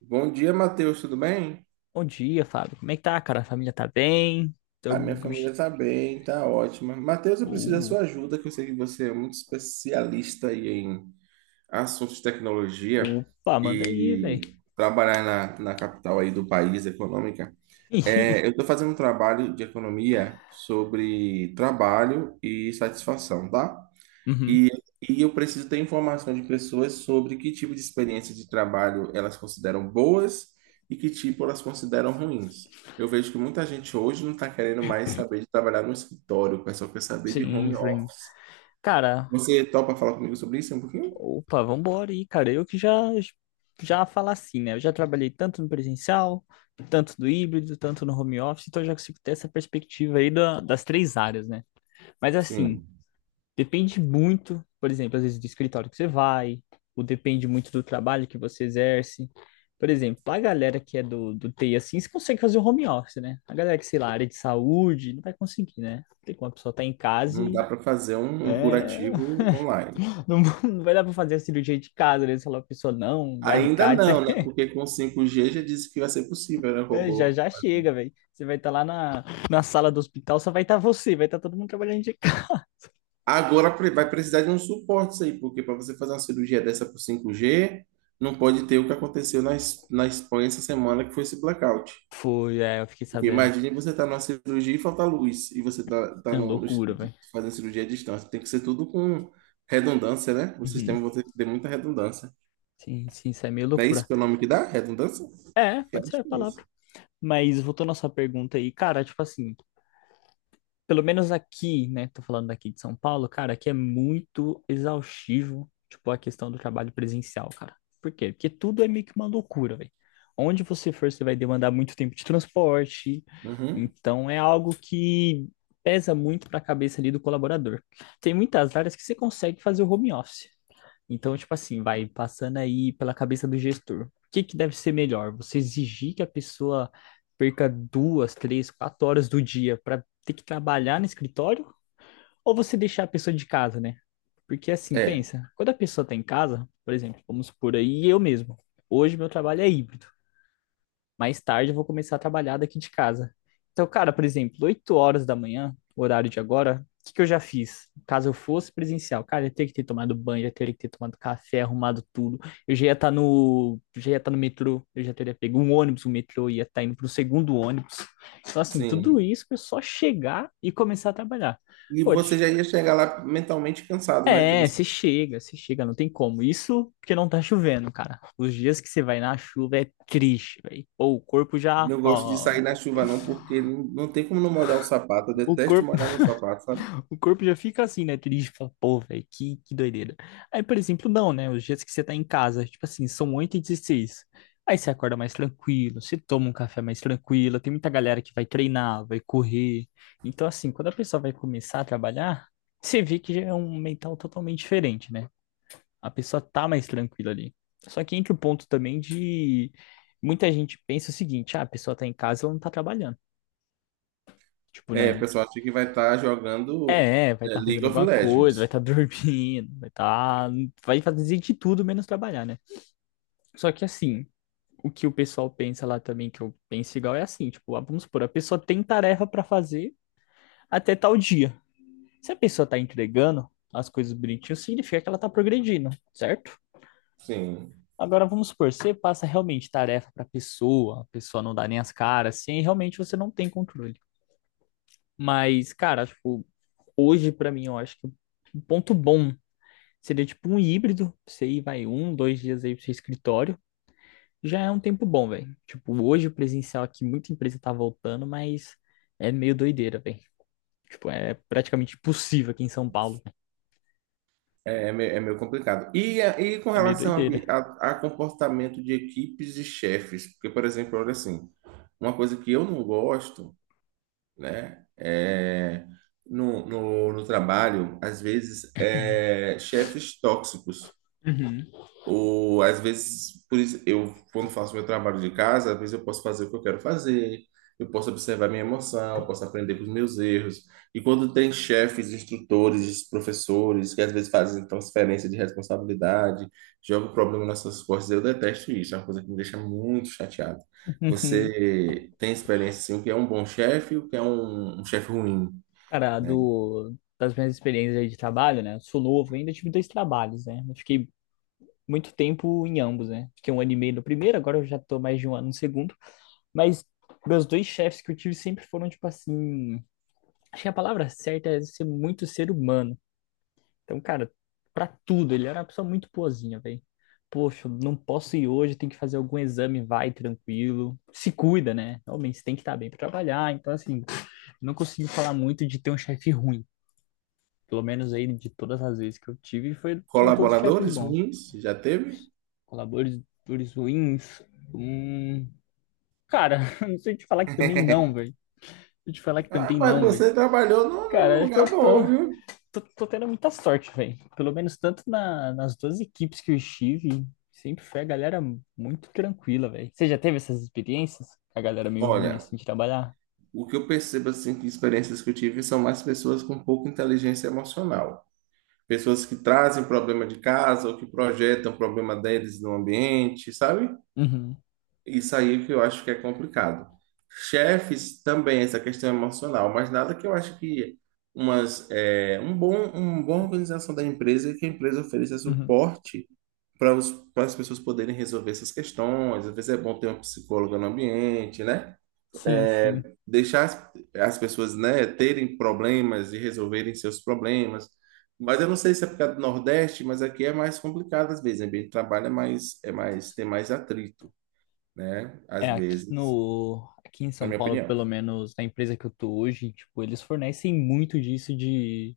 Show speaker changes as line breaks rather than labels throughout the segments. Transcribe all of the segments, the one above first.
Bom dia, Matheus, tudo bem?
Bom dia, Fábio. Como é que tá, cara? A família tá bem? Tô.
A minha família tá bem, tá ótima. Matheus, eu preciso da
Uh,
sua ajuda, que eu sei que você é muito especialista aí em assuntos de tecnologia
opa, manda aí, velho.
e trabalhar na capital aí do país, econômica. Eu estou fazendo um trabalho de economia sobre trabalho e satisfação, tá?
Uhum.
E, e eu preciso ter informação de pessoas sobre que tipo de experiência de trabalho elas consideram boas e que tipo elas consideram ruins. Eu vejo que muita gente hoje não está querendo mais saber de trabalhar no escritório, o pessoal quer saber de
Sim,
home
sim.
office.
Cara,
Você topa falar comigo sobre isso um pouquinho?
opa, vambora aí, cara. Eu que já falar assim, né? Eu já trabalhei tanto no presencial, tanto no híbrido, tanto no home office, então eu já consigo ter essa perspectiva aí das três áreas, né? Mas assim,
Sim,
depende muito, por exemplo, às vezes do escritório que você vai, ou depende muito do trabalho que você exerce. Por exemplo, a galera que é do TI assim, você consegue fazer o home office, né? A galera que, sei lá, área de saúde, não vai conseguir, né? Não tem como a pessoa tá em casa
não
e.
dá para fazer um
É,
curativo online.
não, não vai dar pra fazer a cirurgia de casa, né? Se ela pessoa, não, o
Ainda
alicate,
não,
você-
né? Porque com 5G já disse que vai ser possível, né,
é, já
robô?
já chega, velho. Você vai estar lá na sala do hospital, só vai estar você, vai estar todo mundo trabalhando de casa.
Agora vai precisar de um suporte isso aí, porque para você fazer uma cirurgia dessa por 5G, não pode ter o que aconteceu na Espanha essa semana, que foi esse blackout.
Foi, é, eu fiquei
Porque
sabendo.
imagine você estar tá numa cirurgia e falta luz, e você está tá
É uma
no,
loucura, velho.
fazendo cirurgia à distância. Tem que ser tudo com redundância, né? O
Uhum.
sistema vai ter que ter muita redundância.
Sim, sim, isso é meio
Não é isso
loucura.
que é o nome que dá? Redundância?
É,
Eu
pode ser
acho
a
que é isso.
palavra. Mas voltando à sua pergunta aí, cara, tipo assim, pelo menos aqui, né? Tô falando daqui de São Paulo, cara, aqui é muito exaustivo, tipo, a questão do trabalho presencial, cara. Por quê? Porque tudo é meio que uma loucura, velho. Onde você for, você vai demandar muito tempo de transporte.
Uhum.
Então, é algo que pesa muito pra cabeça ali do colaborador. Tem muitas áreas que você consegue fazer o home office. Então, tipo assim, vai passando aí pela cabeça do gestor. O que que deve ser melhor? Você exigir que a pessoa perca 2, 3, 4 horas do dia para ter que trabalhar no escritório? Ou você deixar a pessoa de casa, né? Porque assim,
É,
pensa, quando a pessoa tá em casa, por exemplo, vamos supor aí eu mesmo. Hoje meu trabalho é híbrido, mais tarde eu vou começar a trabalhar daqui de casa. Então, cara, por exemplo, 8 horas da manhã, o horário de agora, o que que eu já fiz? Caso eu fosse presencial, cara, eu ia ter que ter tomado banho, eu ia ter que ter tomado café, arrumado tudo. Eu já ia estar no, já ia estar no metrô, eu já teria pego um ônibus, um metrô, ia estar indo pro segundo ônibus. Então, assim, tudo
sim.
isso é só chegar e começar a trabalhar.
E
Pô,
você já ia chegar lá mentalmente cansado, né?
é, você chega, não tem como. Isso porque não tá chovendo, cara. Os dias que você vai na chuva é triste, velho. Pô, o corpo já,
Não gosto de
ó,
sair na chuva, não, porque não tem como não molhar o sapato. Eu
O
detesto
corpo,
molhar meu sapato, sabe?
o corpo já fica assim, né? Triste, fala, pô, velho, que doideira. Aí, por exemplo, não, né? Os dias que você tá em casa, tipo assim, são 8h16. Aí você acorda mais tranquilo, você toma um café mais tranquilo. Tem muita galera que vai treinar, vai correr. Então, assim, quando a pessoa vai começar a trabalhar, você vê que já é um mental totalmente diferente, né? A pessoa tá mais tranquila ali. Só que entra o ponto também de muita gente pensa o seguinte: ah, a pessoa tá em casa, ela não tá trabalhando. Tipo,
O
né?
pessoal acha que vai estar jogando
É, vai estar fazendo
League of
alguma coisa, vai
Legends.
estar dormindo, vai estar. Vai fazer de tudo menos trabalhar, né? Só que assim, o que o pessoal pensa lá também, que eu penso igual, é assim, tipo, ah, vamos supor, a pessoa tem tarefa pra fazer até tal dia. Se a pessoa tá entregando as coisas bonitinho, significa que ela tá progredindo, certo?
Sim,
Agora vamos supor, você passa realmente tarefa pra pessoa, a pessoa não dá nem as caras, assim, e realmente você não tem controle. Mas, cara, tipo, hoje pra mim eu acho que um ponto bom seria tipo um híbrido, você ir, vai um, dois dias aí pro seu escritório. Já é um tempo bom, velho. Tipo, hoje o presencial aqui, muita empresa tá voltando, mas é meio doideira, velho. Tipo, é praticamente impossível aqui em São Paulo.
é meio complicado. E com
É meio
relação a,
doideira.
bi- a- a comportamento de equipes e chefes, porque, por exemplo, olha assim, uma coisa que eu não gosto, né, é, no trabalho, às vezes, é chefes tóxicos.
Uhum.
Ou às vezes, por isso, eu, quando faço meu trabalho de casa, às vezes eu posso fazer o que eu quero fazer, eu posso observar minha emoção, eu posso aprender com os meus erros. E quando tem chefes, instrutores, professores, que às vezes fazem transferência de responsabilidade, jogam o problema nas suas costas, eu detesto isso, é uma coisa que me deixa muito chateado. Você tem experiência, assim, o que é um bom chefe e o que é um chefe ruim,
Cara,
né?
do, das minhas experiências aí de trabalho, né? Eu sou novo, ainda tive dois trabalhos, né? Eu fiquei muito tempo em ambos, né? Fiquei um ano e meio no primeiro, agora eu já tô mais de um ano no segundo. Mas meus dois chefes que eu tive sempre foram, tipo assim. Acho que a palavra certa é ser muito ser humano. Então, cara, pra tudo, ele era uma pessoa muito boazinha, velho. Poxa, não posso ir hoje, tem que fazer algum exame, vai tranquilo. Se cuida, né? Realmente, você tem que estar bem pra trabalhar. Então, assim, não consigo falar muito de ter um chefe ruim. Pelo menos aí, de todas as vezes que eu tive, foram todos chefes
Colaboradores
bons.
ruins, já teve?
Colaboradores ruins. Hum. Cara, não sei te falar que também não, velho. Deixa eu te falar que
Ah,
também
mas
não, velho.
você trabalhou num num
Cara, acho que eu
lugar
tô.
bom, viu?
Tô tendo muita sorte, velho. Pelo menos tanto nas duas equipes que eu estive, sempre foi a galera muito tranquila, velho. Você já teve essas experiências? A galera meio ruim
Olha,
assim de trabalhar?
o que eu percebo assim que experiências que eu tive são mais pessoas com pouca inteligência emocional. Pessoas que trazem problema de casa ou que projetam o problema deles no ambiente, sabe?
Uhum,
Isso aí que eu acho que é complicado. Chefes também, essa questão emocional, mas nada que eu acho que um uma boa organização da empresa é que a empresa ofereça
uhum.
suporte para para as pessoas poderem resolver essas questões. Às vezes é bom ter um psicólogo no ambiente, né?
Sim,
é,
sim.
deixar as pessoas, né, terem problemas e resolverem seus problemas. Mas eu não sei se é por causa do Nordeste, mas aqui é mais complicado às vezes. O ambiente de trabalho é mais, tem mais atrito, né? Às
É, aqui
vezes,
no, aqui em
na
São
minha
Paulo, pelo
opinião.
menos na empresa que eu tô hoje, tipo, eles fornecem muito disso de,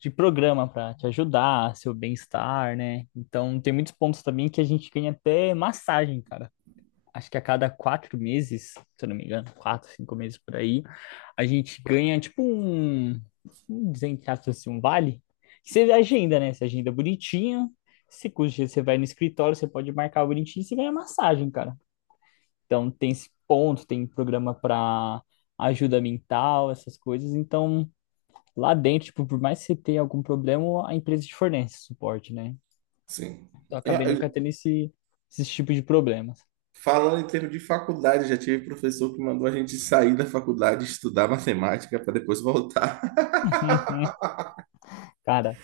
de programa pra te ajudar, seu bem-estar, né? Então tem muitos pontos também que a gente ganha até massagem, cara. Acho que a cada 4 meses, se eu não me engano, 4, 5 meses por aí, a gente ganha tipo um dizer assim, um vale. Que você agenda, né? Você agenda bonitinho. Se cujo dia você vai no escritório, você pode marcar bonitinho e você ganha massagem, cara. Então tem esse ponto, tem programa para ajuda mental, essas coisas. Então, lá dentro, tipo, por mais que você tenha algum problema, a empresa te fornece suporte, né?
Sim.
Então eu
Eu-
acabei nunca
eu-
tendo esse tipo de problemas.
Falando em termos de faculdade, já tive professor que mandou a gente sair da faculdade, estudar matemática para depois voltar.
Cara,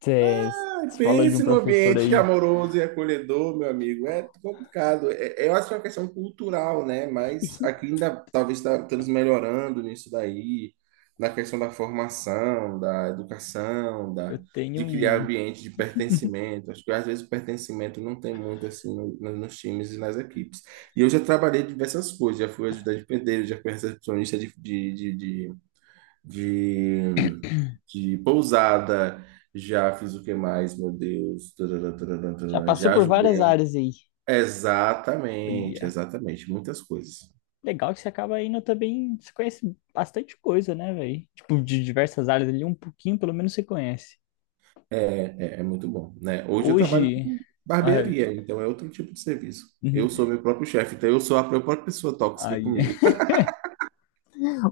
você
Ai,
falou de um
pense no
professor
ambiente
aí.
amoroso e acolhedor, meu amigo. É complicado. Eu acho que é uma questão cultural, né? Mas aqui ainda talvez estamos melhorando nisso daí, na questão da formação, da educação,
Eu
da,
tenho
de criar
um.
ambiente de pertencimento. Acho que às vezes o pertencimento não tem muito assim nos times e nas equipes. E eu já trabalhei diversas coisas, já fui ajudante de pedreiro, já fui recepcionista de, de pousada, já fiz o que mais, meu Deus, tarará, tarará,
Já
tarará,
passou
já
por várias
ajudei.
áreas aí.
Exatamente,
Olha.
exatamente, muitas coisas.
Legal que você acaba indo também. Você conhece bastante coisa, né, velho? Tipo, de diversas áreas ali, um pouquinho pelo menos você conhece.
É muito bom, né? Hoje eu trabalho
Hoje.
com
Ai,
barbearia, então é outro tipo de serviço. Eu sou meu próprio chefe, então eu sou a minha própria pessoa tóxica
ai,
comigo.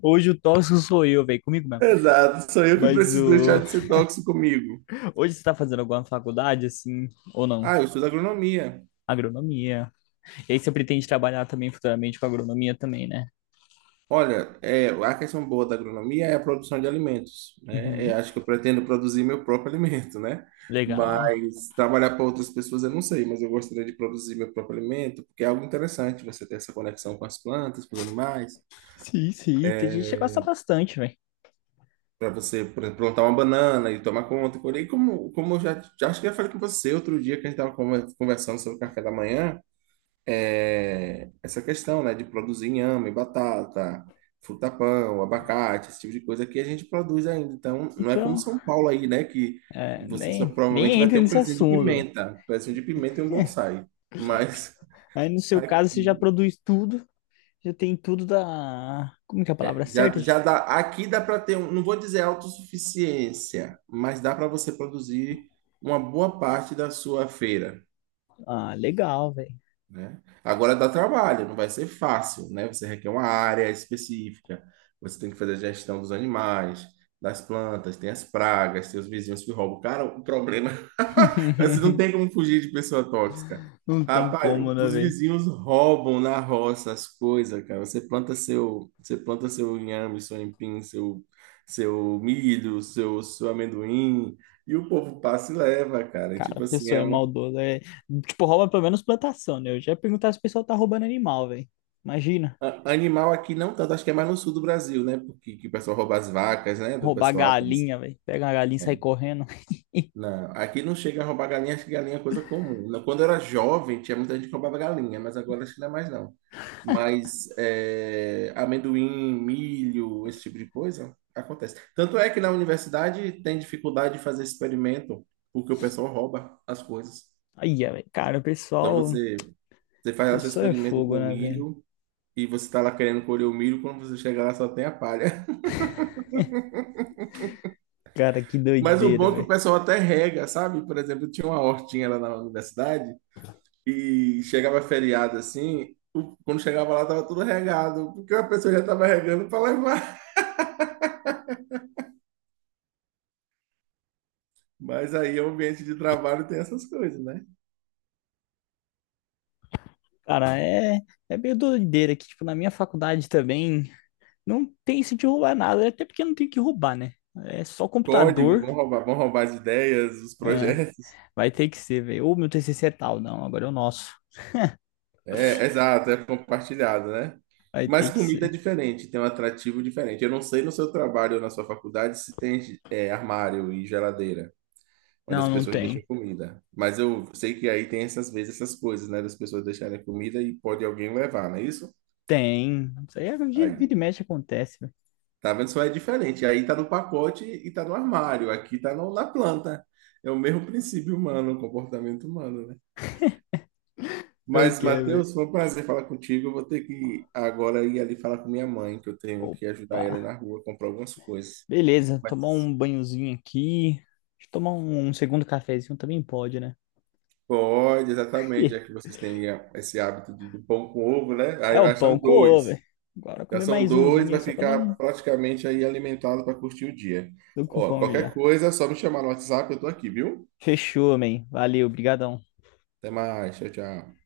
hoje o tóxico sou eu, velho, comigo mesmo.
Exato, sou eu que
Mas
preciso deixar
o...
de ser tóxico comigo.
hoje você tá fazendo alguma faculdade, assim, ou não?
Ah, eu estudo agronomia.
Agronomia. E aí você pretende trabalhar também futuramente com agronomia também, né?
Olha, a questão boa da agronomia é a produção de alimentos, né?
Uhum.
Eu acho que eu pretendo produzir meu próprio alimento, né?
Legal.
Mas trabalhar para outras pessoas eu não sei, mas eu gostaria de produzir meu próprio alimento, porque é algo interessante você ter essa conexão com as plantas, com os animais,
Sim, sim, tem gente que gosta bastante, velho.
para você, por exemplo, plantar uma banana e tomar conta, e colher. E como eu já acho que já falei com você outro dia que a gente estava conversando sobre o café da manhã, essa questão, né, de produzir inhame, batata, fruta-pão, abacate, esse tipo de coisa que a gente produz ainda. Então, não é como
Então,
São Paulo aí, né, que
é,
você só
nem,
provavelmente
nem
vai
entra
ter um
nesse
pezinho de
assunto, velho.
pimenta, um pezinho de pimenta e um bonsai. Mas
Aí no seu caso, você já
aqui
produz tudo, já tem tudo da. Como que é a palavra certa? Gente?
já dá, aqui dá para ter, um, não vou dizer autossuficiência, mas dá para você produzir uma boa parte da sua feira.
Ah, legal, velho.
Né? Agora dá trabalho, não vai ser fácil, né? Você requer uma área específica, você tem que fazer a gestão dos animais, das plantas, tem as pragas, tem os vizinhos que roubam. Cara, o problema, é você não tem como fugir de pessoa tóxica.
Não tem
Rapaz,
como, né,
os
velho?
vizinhos roubam na roça as coisas, cara. Você planta seu inhame, seu empim, seu milho, seu amendoim, e o povo passa e leva, cara.
Cara, a
Tipo assim,
pessoa
é
é
uma
maldosa. É. Tipo, rouba pelo menos plantação, né? Eu já ia perguntar se o pessoal tá roubando animal, velho. Imagina,
Animal aqui não tanto, acho que é mais no sul do Brasil, né? Porque que o pessoal rouba as vacas, né? Do
roubar
pessoal. Tá, assim,
galinha, velho. Pega uma galinha e sai
né?
correndo.
Não, aqui não chega a roubar galinha, acho que galinha é coisa comum. Não, quando eu era jovem, tinha muita gente que roubava galinha, mas agora acho que não é mais não. Mas é, amendoim, milho, esse tipo de coisa, acontece. Tanto é que na universidade tem dificuldade de fazer experimento, porque o pessoal rouba as coisas.
Aí, velho. Cara, o
Então
pessoal. O
você faz o seu
pessoal é
experimento
fogo,
com
né, velho?
milho e você está lá querendo colher o milho, quando você chega lá só tem a palha.
Cara, que
Mas o
doideira,
bom é que o
velho.
pessoal até rega, sabe? Por exemplo, tinha uma hortinha lá na universidade e chegava feriado assim, quando chegava lá tava tudo regado, porque a pessoa já tava regando para levar. Mas aí o ambiente de trabalho tem essas coisas, né?
Cara, é, é meio doideira que, tipo, na minha faculdade também não tem isso de roubar nada, até porque não tem que roubar, né? É só
Código,
computador,
vão roubar as ideias, os projetos.
vai ter que ser, velho. Ou meu TCC é tal, não, agora é o nosso.
É, exato, é compartilhado, né?
Vai
Mas
ter que
comida é
ser.
diferente, tem um atrativo diferente. Eu não sei no seu trabalho ou na sua faculdade se tem armário e geladeira, onde as
Não, não
pessoas deixam
tem.
comida. Mas eu sei que aí tem essas vezes, essas coisas, né? Das pessoas deixarem comida e pode alguém levar, não é isso?
Tem. Isso aí é vira
Aí,
vira e mexe acontece, velho.
tá vendo? Só é diferente. Aí tá no pacote e tá no armário. Aqui tá na planta. É o mesmo princípio humano, o comportamento humano, né?
Pior
Mas,
que é, velho.
Matheus, foi um prazer falar contigo. Eu vou ter que agora ir ali falar com minha mãe, que eu tenho que
Opa.
ajudar ela na rua, comprar algumas coisas.
Beleza, tomar
Mas
um banhozinho aqui. Deixa eu tomar um segundo cafezinho também pode, né?
pode, exatamente, já que vocês têm esse hábito de, do pão com ovo, né?
É
Aí
o
vai,
pão
são
com ovo,
dois.
velho. Agora
Já
comer
são
mais
dois,
umzinho aí
vai
só pra dar um.
ficar praticamente aí alimentado para curtir o dia.
Tô com
Ó,
fome
qualquer
já.
coisa, é só me chamar no WhatsApp, eu tô aqui, viu?
Fechou, man. Valeu, brigadão.
Até mais, tchau, tchau.